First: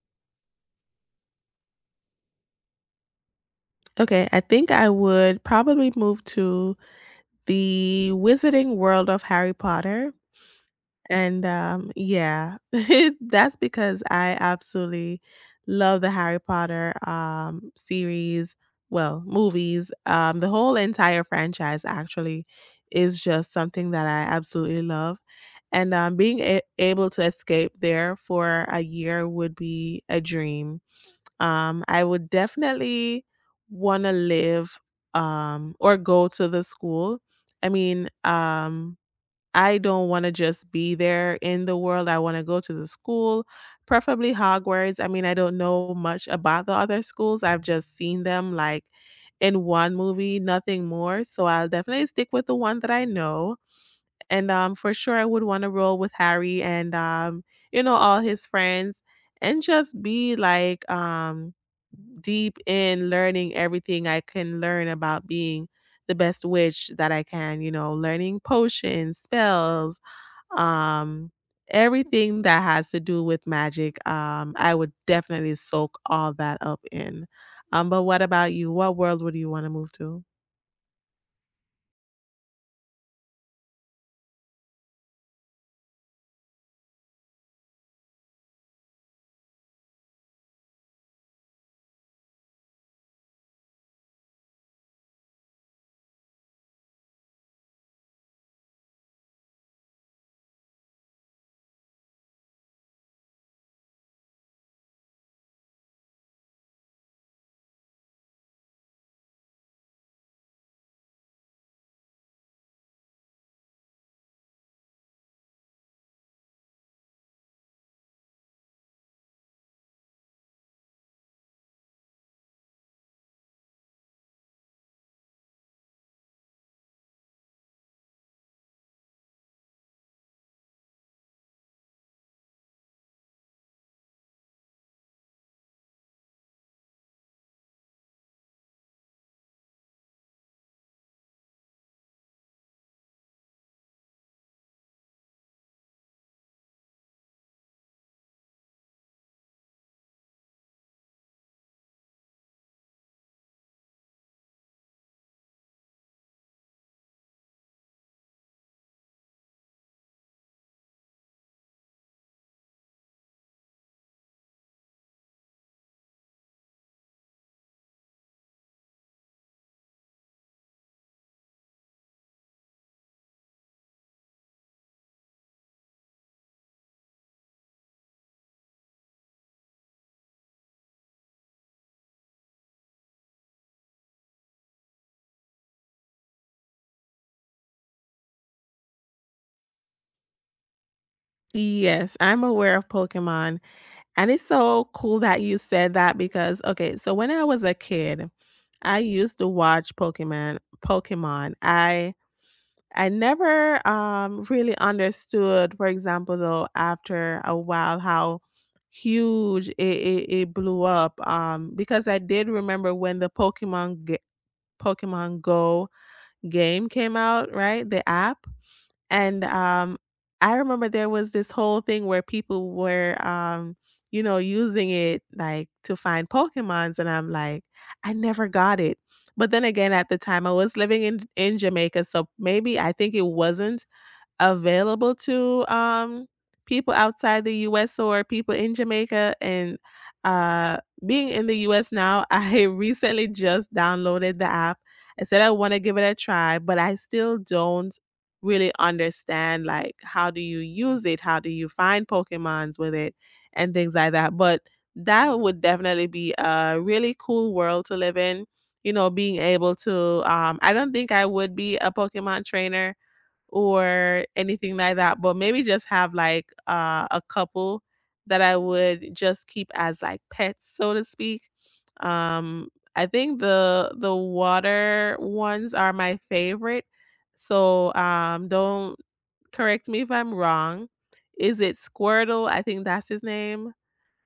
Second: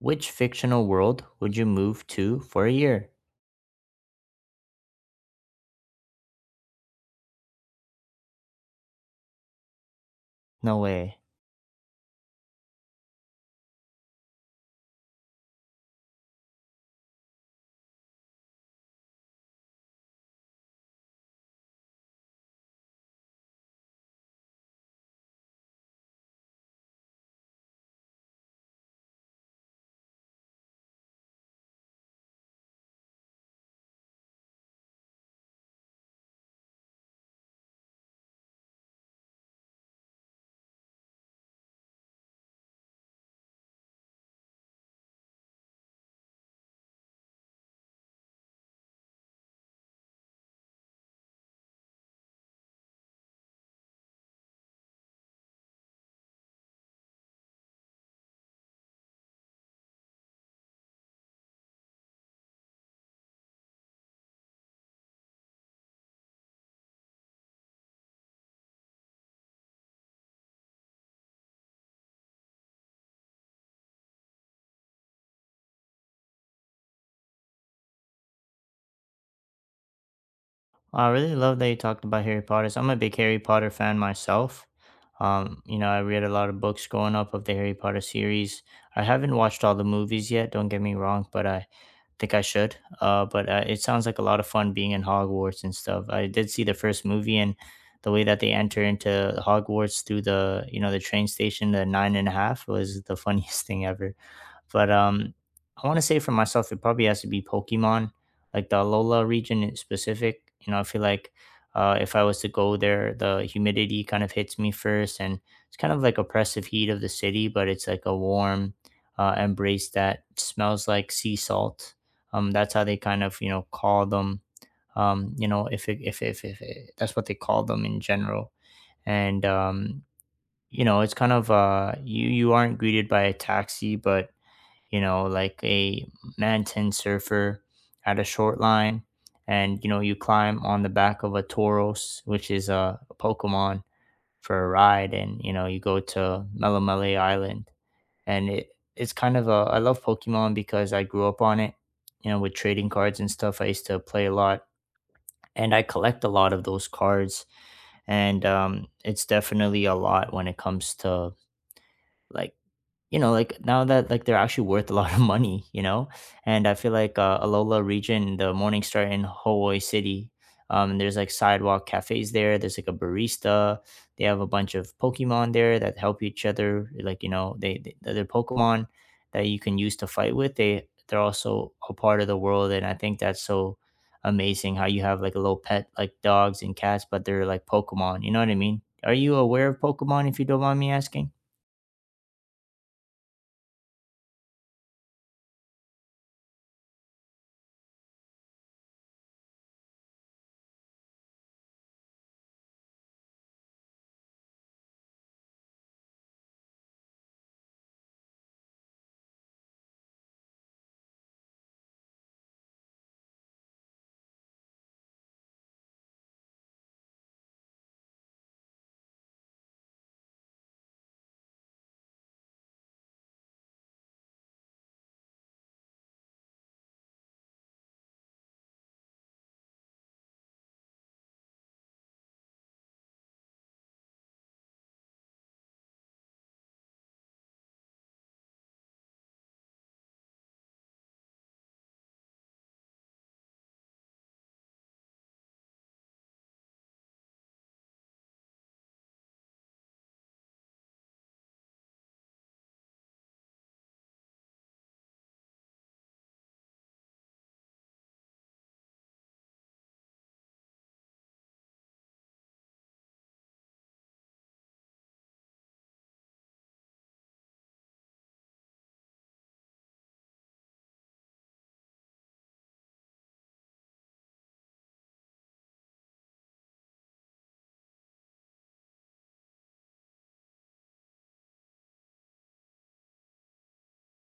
Which fictional world would you move to for a year? Okay, I think I would probably move to the Wizarding World of Harry Potter. No way. And yeah, that's because I absolutely love the Harry Potter series, well, movies. The whole entire franchise actually is just something that I absolutely love. And able to escape there for a year would be a dream. I would definitely want to live or go to the school. I mean, um, I don't want to just be there in the world. I want to go to the school, preferably Hogwarts. I mean, I don't know much about the other schools. I've just seen them like in one movie, nothing more. So I'll definitely stick with the one that I know and for sure I would want to roll with Harry and you know all his friends and just be deep in learning everything I can learn about being the best witch that I can. You know, learning potions, spells, um, everything that has to do with magic. I would definitely soak all that up in. But what about you? What world would you want to move to? I really love that you talked about Harry Potter. So I'm a big Harry Potter fan myself. I read a lot of books growing up of the Harry Potter series. I haven't watched all the movies yet, don't get me wrong, but I think I should. But it sounds like a lot of fun being in Hogwarts and stuff. I did see the first movie and the way that they enter into Hogwarts through the you know the train station, the nine and a half was the funniest thing ever. But I want to say for myself, it probably has to be Pokemon, like the Alola region in specific. You know, I feel like if I was to go there, the humidity kind of hits me first, and it's kind of like oppressive heat of the city, but it's like a warm embrace that smells like sea salt, that's how they kind of, you know, call them. Um you know if it, That's what they call them in general. And you know, it's kind of, you aren't greeted by a taxi, but you know, like a man surfer at a short line, and you know, you climb on the back of a Tauros, which is a Pokemon, for a ride, and you know, you go to Melamele Island, and it's kind of a— I love Pokemon because I grew up on it, you know, with trading cards and stuff. I used to play a lot, and I collect a lot of those cards, and it's definitely a lot when it comes to, like, you know, like now that, like, they're actually worth a lot of money, you know. And I feel like, Alola region, the Morning Star in Hawaii City, there's like sidewalk cafes there. There's like a barista. They have a bunch of Pokemon there that help each other. Like, you know, they're Pokemon that you can use to fight with. They're also a part of the world, and I think that's so amazing how you have like a little pet, like dogs and cats, but they're like Pokemon. You know what I mean? Are you aware of Pokemon? If you don't mind me asking. Yes, I'm aware of Pokemon. And it's so cool that you said that because okay, so when I was a kid, I used to watch Pokemon. I never really understood, for example, though, after a while how huge it blew up. Because I did remember when the Pokemon Go game came out, right? The app and I remember there was this whole thing where people were, using it like to find Pokemons, and I'm like, I never got it. But then again, at the time, I was living in Jamaica, so maybe I think it wasn't available to people outside the US or people in Jamaica and uh being in the US now, I recently just downloaded the app. I said I want to give it a try, but I still don't really understand like how do you use it? How do you find Pokemons with it and things like that. But that would definitely be a really cool world to live in. You know, being able to I don't think I would be a Pokemon trainer or anything like that, but maybe just have a couple that I would just keep as like pets, so to speak. Um, I think the water ones are my favorite. So don't correct me if I'm wrong. Is it Squirtle? I think that's his name.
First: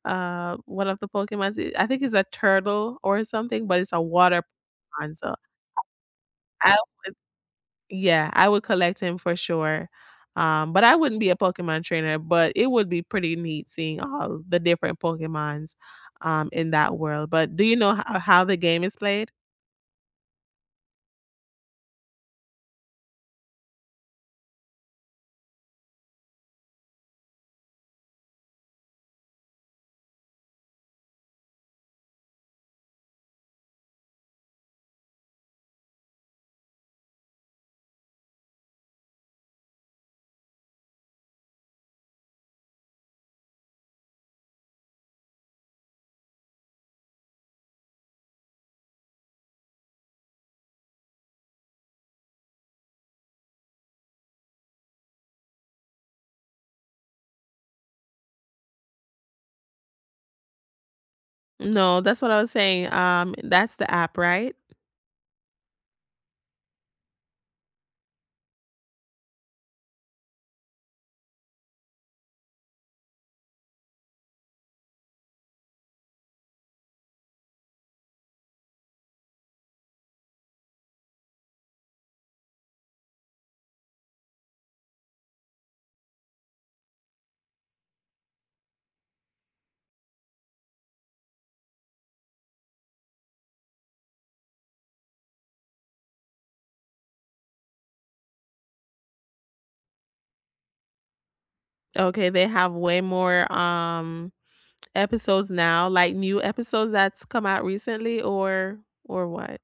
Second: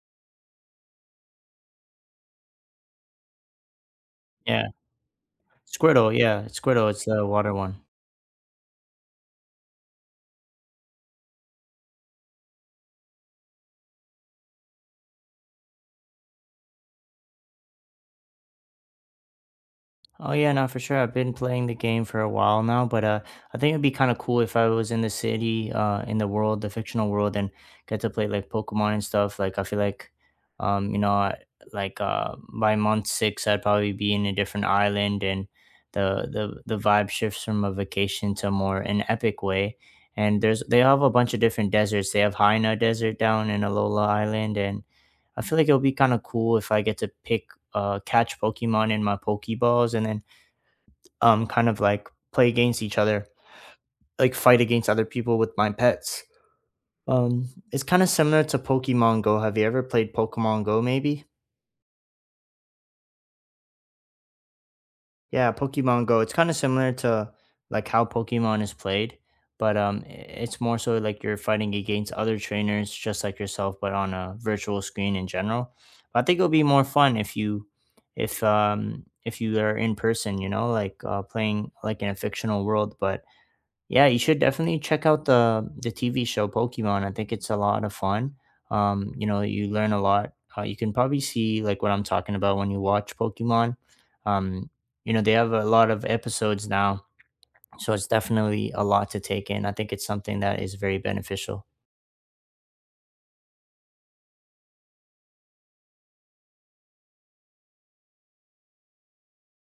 One of the Pokemons. I think it's a turtle or something, but it's a water Yeah. Pokemon. So Squirtle, yeah, I Squirtle, it's the water one. yeah, I would collect him for sure. But I wouldn't be a Pokemon trainer, but it would be pretty neat seeing all the different Pokemons in that world. But do you know how the game is played? Oh yeah, no, for sure. I've been playing the game for a while now, but I think it'd be kind of cool if I was in the city, in the world, the fictional world, and get to play like Pokemon and stuff. Like I feel like, um, you know, I- like by month six, I'd probably be in a different island, and the vibe shifts from a vacation to more an epic way. And there's— they have a bunch of different deserts. They have Haina Desert down in Alola Island, and I feel like it'll be kind of cool if I get to pick catch Pokemon in my Pokeballs and then kind of like play against each other, like fight against other people with my pets. It's kind of similar to Pokemon Go. Have you ever played Pokemon Go maybe? No, that's what I was saying. That's the app, right? Yeah, Pokemon Go. It's kind of similar to like how Pokemon is played, but it's more so like you're fighting against other trainers just like yourself, but on a virtual screen in general. But I think it'll be more fun if if you are in person, you know, like playing like in a fictional world. But yeah, you should definitely check out the TV show Pokemon. I think it's a lot of fun. You know, you learn a lot. You can probably see like what I'm talking about when you watch Pokemon. Um, you know, they have a lot of episodes now, so it's definitely a lot to take in. I think it's something that is very beneficial. Okay, they have way more episodes now, like new episodes that's come out recently or what?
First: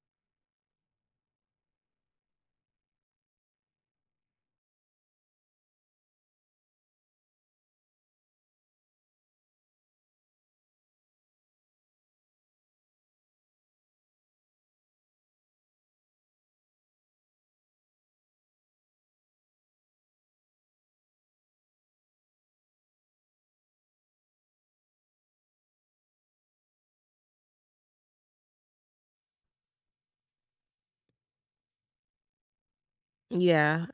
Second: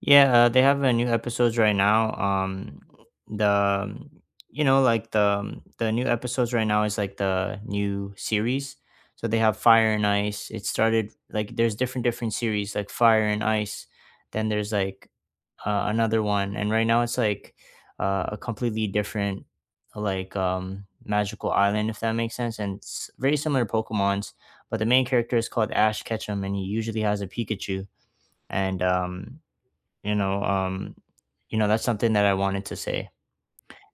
Yeah, they have new episodes right now. The um, you know like the new episodes right now is like the new series. So they have Fire and Ice. It started— like there's different series like Fire and Ice. Then there's like another one, and right now it's like a completely different, like, magical island, if that makes sense, and it's very similar to Pokemon's, but the main character is called Ash Ketchum, and he usually has a Pikachu. And you know, um, you know, That's something that I wanted to say. Yeah,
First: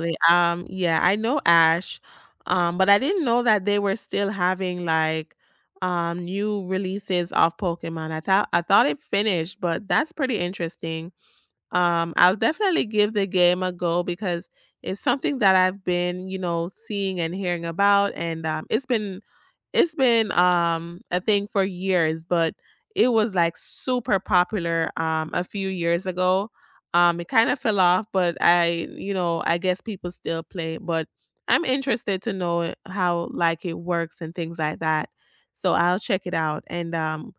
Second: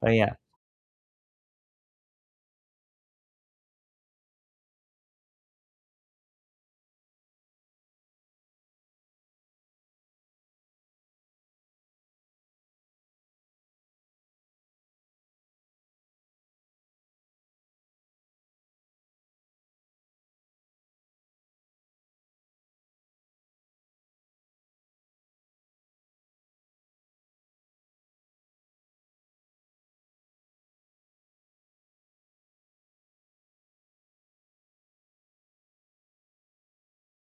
But yeah. Yeah, I know Ash, but I didn't know that they were still having like new releases of Pokemon. I thought it finished, but that's pretty interesting. I'll definitely give the game a go because it's something that I've been, you know, seeing and hearing about, and it's been a thing for years, but it was like super popular a few years ago. It kind of fell off, but I you know, I guess people still play, but I'm interested to know how like it works and things like that. So I'll check it out. And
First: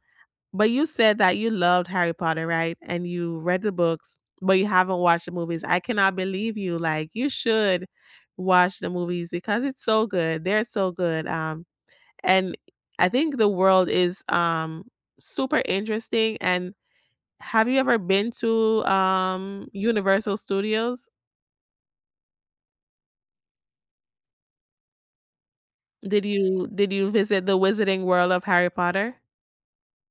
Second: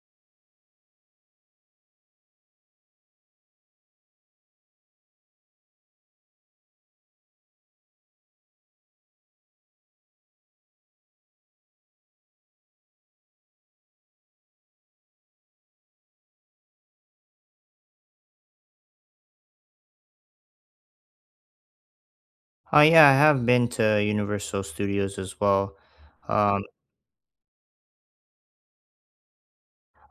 but you said that you loved Harry Potter, right? And you read the books, but you haven't watched the movies. I cannot believe you. Like you should watch the movies because it's so good. They're so good. And I think the world is super interesting. And have you ever been to Universal Studios? Oh yeah, I have been to Universal Studios as well. Did Um, you did you visit the Wizarding World of Harry Potter?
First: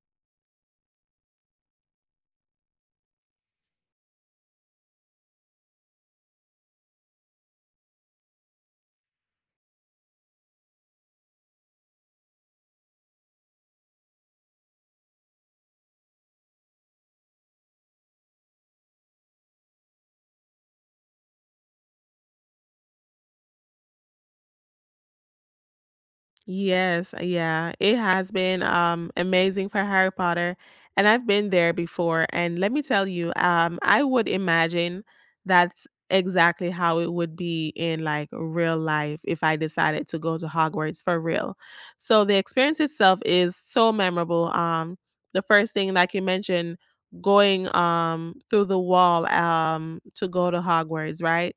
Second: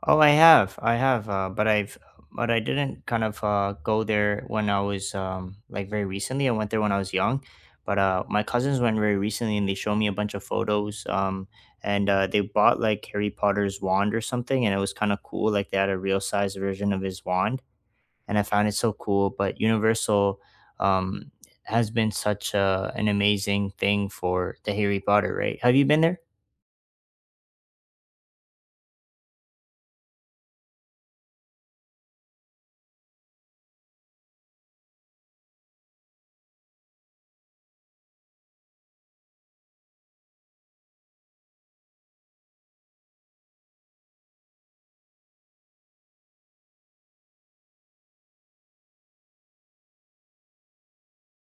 oh, I have, but I didn't kind of go there when I was, like, very recently. I went there when I was young, but my cousins went very recently, and they showed me a bunch of photos. And They bought like Harry Potter's wand or something, and it was kind of cool. Like they had a real size version of his wand, and I found it so cool. But Universal, um, has been such an amazing thing for the Harry Potter, right? Have you been there? Yes, yeah, it has been amazing for Harry Potter, and I've been there before. And let me tell you, I would imagine that's exactly how it would be in like real life if I decided to go to Hogwarts for real. So the experience itself is so memorable. The first thing, like you mentioned, going through the wall to go to Hogwarts, right?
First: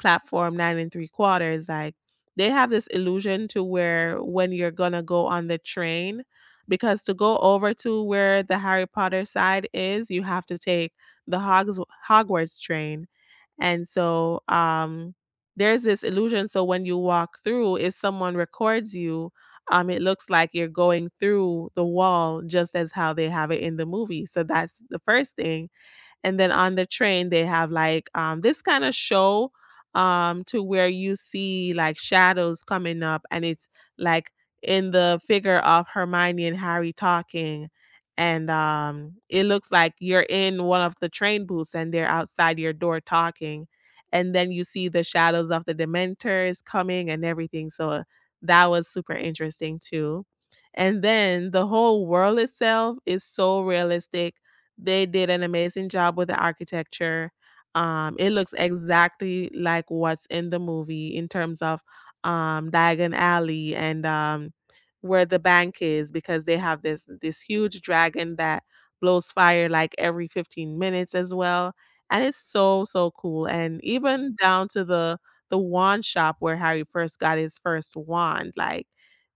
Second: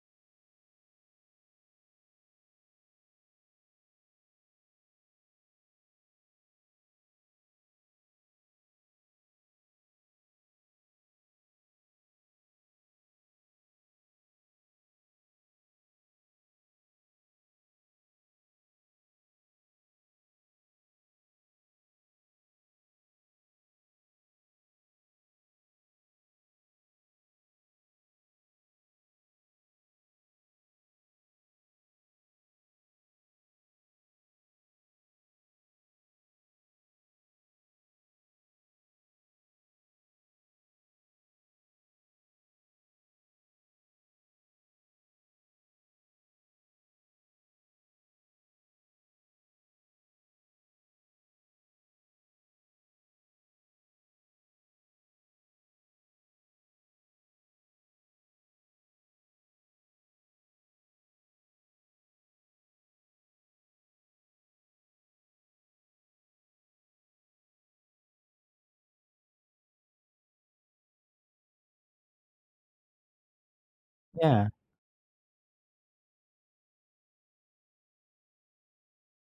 Platform nine and three quarters, like they have this illusion to where when you're gonna go on the train, because to go over to where the Harry Potter side is, you have to take the Hogwarts train. And so there's this illusion. So when you walk through, if someone records you, it looks like you're going through the wall just as how they have it in the movie. So that's the first thing. And then on the train, they have this kind of show to where you see like shadows coming up, and it's like in the figure of Hermione and Harry talking. And it looks like you're in one of the train booths and they're outside your door talking. And then you see the shadows of the Dementors coming and everything. So that was super interesting too. And then the whole world itself is so realistic, they did an amazing job with the architecture. It looks exactly like what's in the movie in terms of Diagon Alley and where the bank is, because they have this huge dragon that blows fire like every 15 minutes as well, and it's so so cool. And even Yeah. down to the wand shop where Harry first got his first wand, like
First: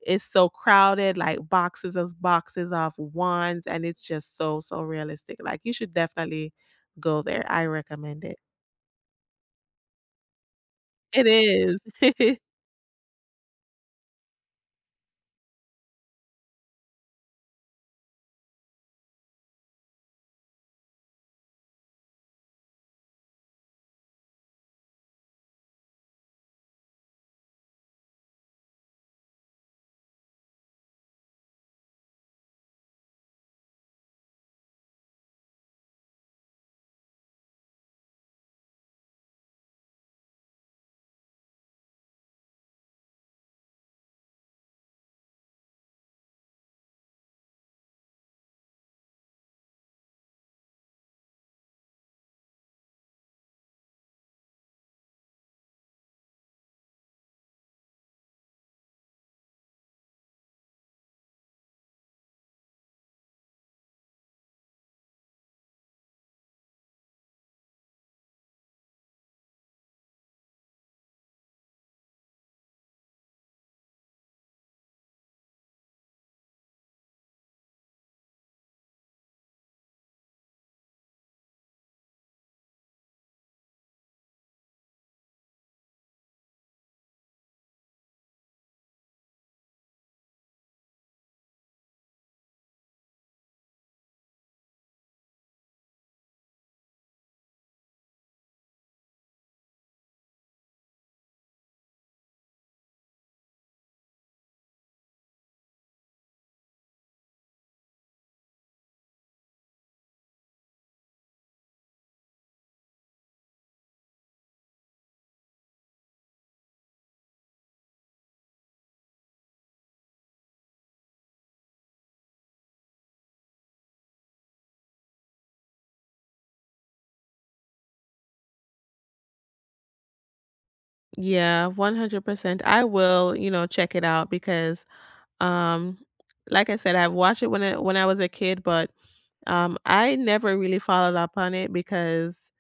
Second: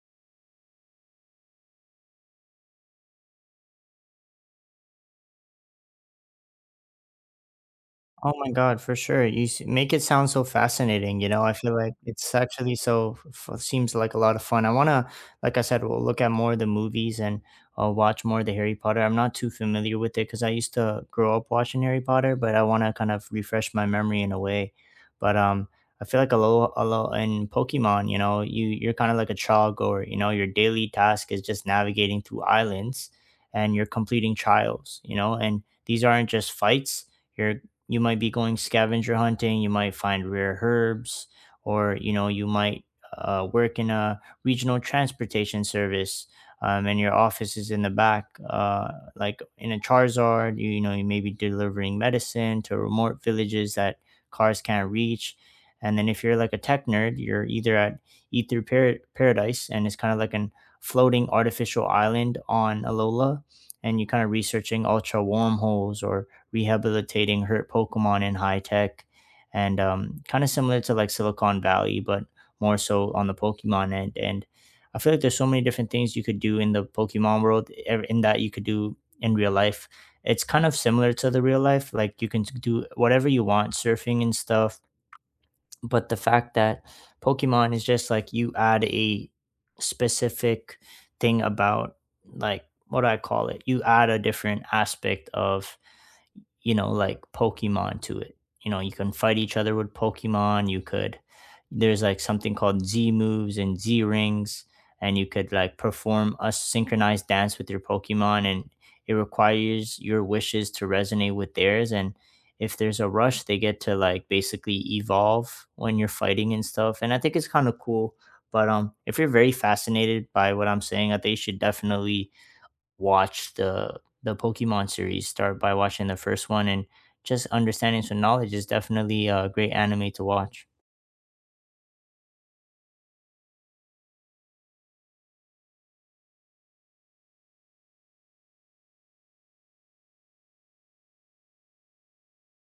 it's so crowded, like boxes of wands, and it's just so, so realistic. Like, you should definitely go there. I recommend Oh it. my god, for sure. Make it sound so fascinating. It You know, I feel like it's is. actually seems like a lot of fun. Like I said, we'll look at more of the movies and watch more of the Harry Potter. I'm not too familiar with it because I used to grow up watching Harry Potter, but I want to kind of refresh my memory in a way. But I feel like a little in Pokemon. You know, you're kind of like a trial goer. You know, your daily task is just navigating through islands, and you're completing trials. You know, and these aren't just fights. you're you might be going scavenger hunting, you might find rare herbs, or you know, you might work in a regional transportation service, and your office is in the back, like in a Charizard. You know, you may be delivering medicine to remote villages that cars can't reach. And then if you're like a tech nerd, you're either at Paradise, and it's kind of like an floating artificial island on Alola, and you're kind of researching ultra wormholes or rehabilitating hurt Pokemon in high tech, and kind of similar to like Silicon Valley, but more so on the Pokemon end. And I feel like there's so many different things you could do in the Pokemon world, ev- in that you could do in real life. It's kind of similar to the real life. Like you can do whatever you want, surfing and stuff, but the fact that Pokemon is just like— you add a specific thing about, like, what do I call it? You add a different aspect of, you know, like Pokemon to it. You know, you can fight each other with Pokemon. You could There's like something called Z moves and Z rings, and you could like perform a synchronized dance with your Pokemon, and it requires your wishes to resonate with theirs, and if there's a rush, they get to like basically evolve when you're fighting and stuff. And I think it's kind of cool. But If you're very fascinated by what I'm saying, I think you should definitely watch the Pokemon series. Start by watching the first one, and just understanding some knowledge is definitely a great anime to watch. Yeah, 100%. I will, you know, check it out because um like I said, I've watched it when I was a kid, but I never really followed up on it because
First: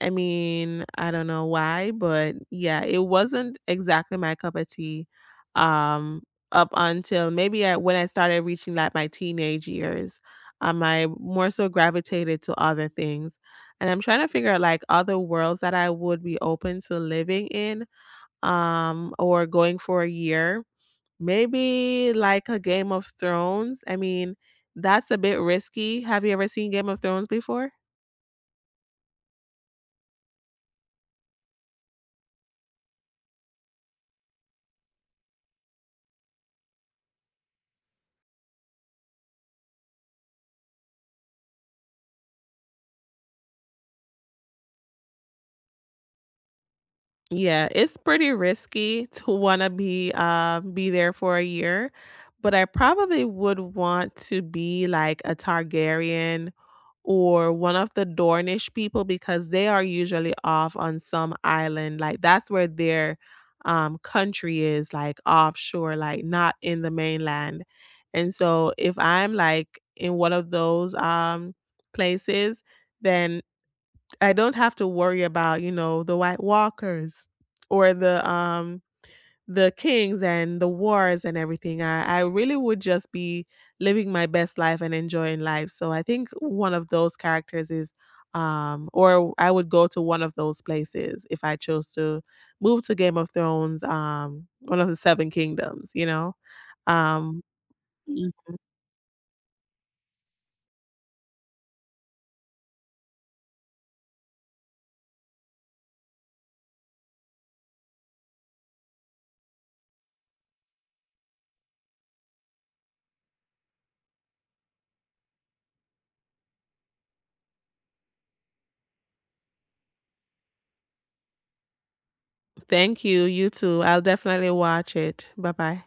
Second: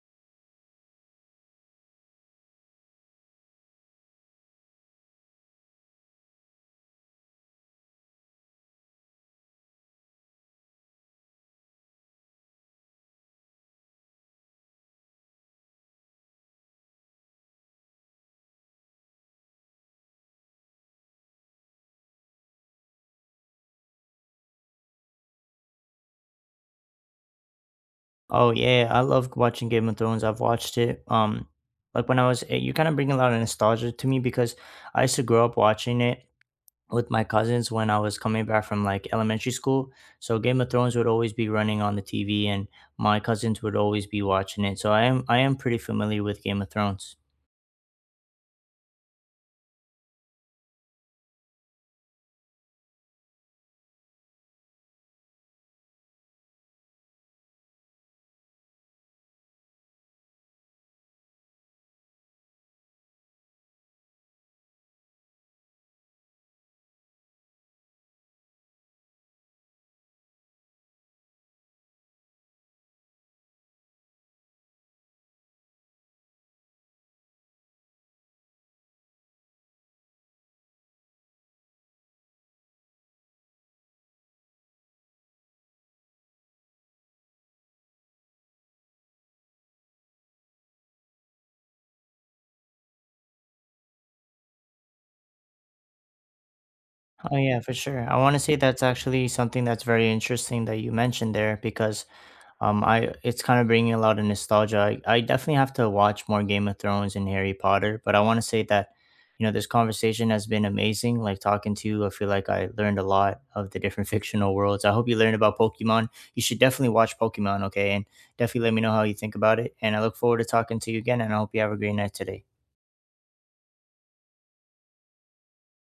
I mean, I don't know why, but yeah, it wasn't exactly my cup of tea, um, up until maybe I when I started reaching, like, my teenage years, I more so gravitated to other things, and I'm trying to figure out, like, other worlds that I would be open to living in, or going for a year. Maybe like a Game of Thrones? I mean, that's a bit risky. Have you ever seen Game of Thrones before? Oh yeah, I love watching Game of Thrones. I've watched it. Like when I was, you kind of bring a lot of nostalgia to me because I used to grow up watching it with my cousins when I was coming back from like elementary school. So Game of Thrones would always be running on the TV, and my cousins would always be watching it. So I am pretty familiar with Game of Thrones. Yeah, it's pretty risky to wanna be there for a year, but I probably would want to be like a Targaryen or one of the Dornish people because they are usually off on some island, like, that's where their, country is, like, offshore, like, not in the mainland, and so if I'm, like, in one of those, places, then I don't have to worry about, you know, the White Walkers or the kings and the wars and everything. I really would just be living my best life and enjoying life. So I think one of those characters is or I would go to one of those places if I chose to move to Game of Thrones, one of the seven kingdoms, you know. Oh Um yeah, for sure. I Mm. want to say that's actually something that's very interesting that you mentioned there. Because I It's kind of bringing a lot of nostalgia. I definitely have to watch more Game of Thrones and Harry Potter, but I want to say that, you know, this conversation has been amazing. Like talking to you, I feel like I learned a lot of the different fictional worlds. I hope you learned about Pokemon. You should definitely watch Pokemon, okay? And definitely let me know how you think about it. And I look forward to talking to you again. And I hope you have a great night today. Thank you, you too. I'll definitely watch it. Bye bye.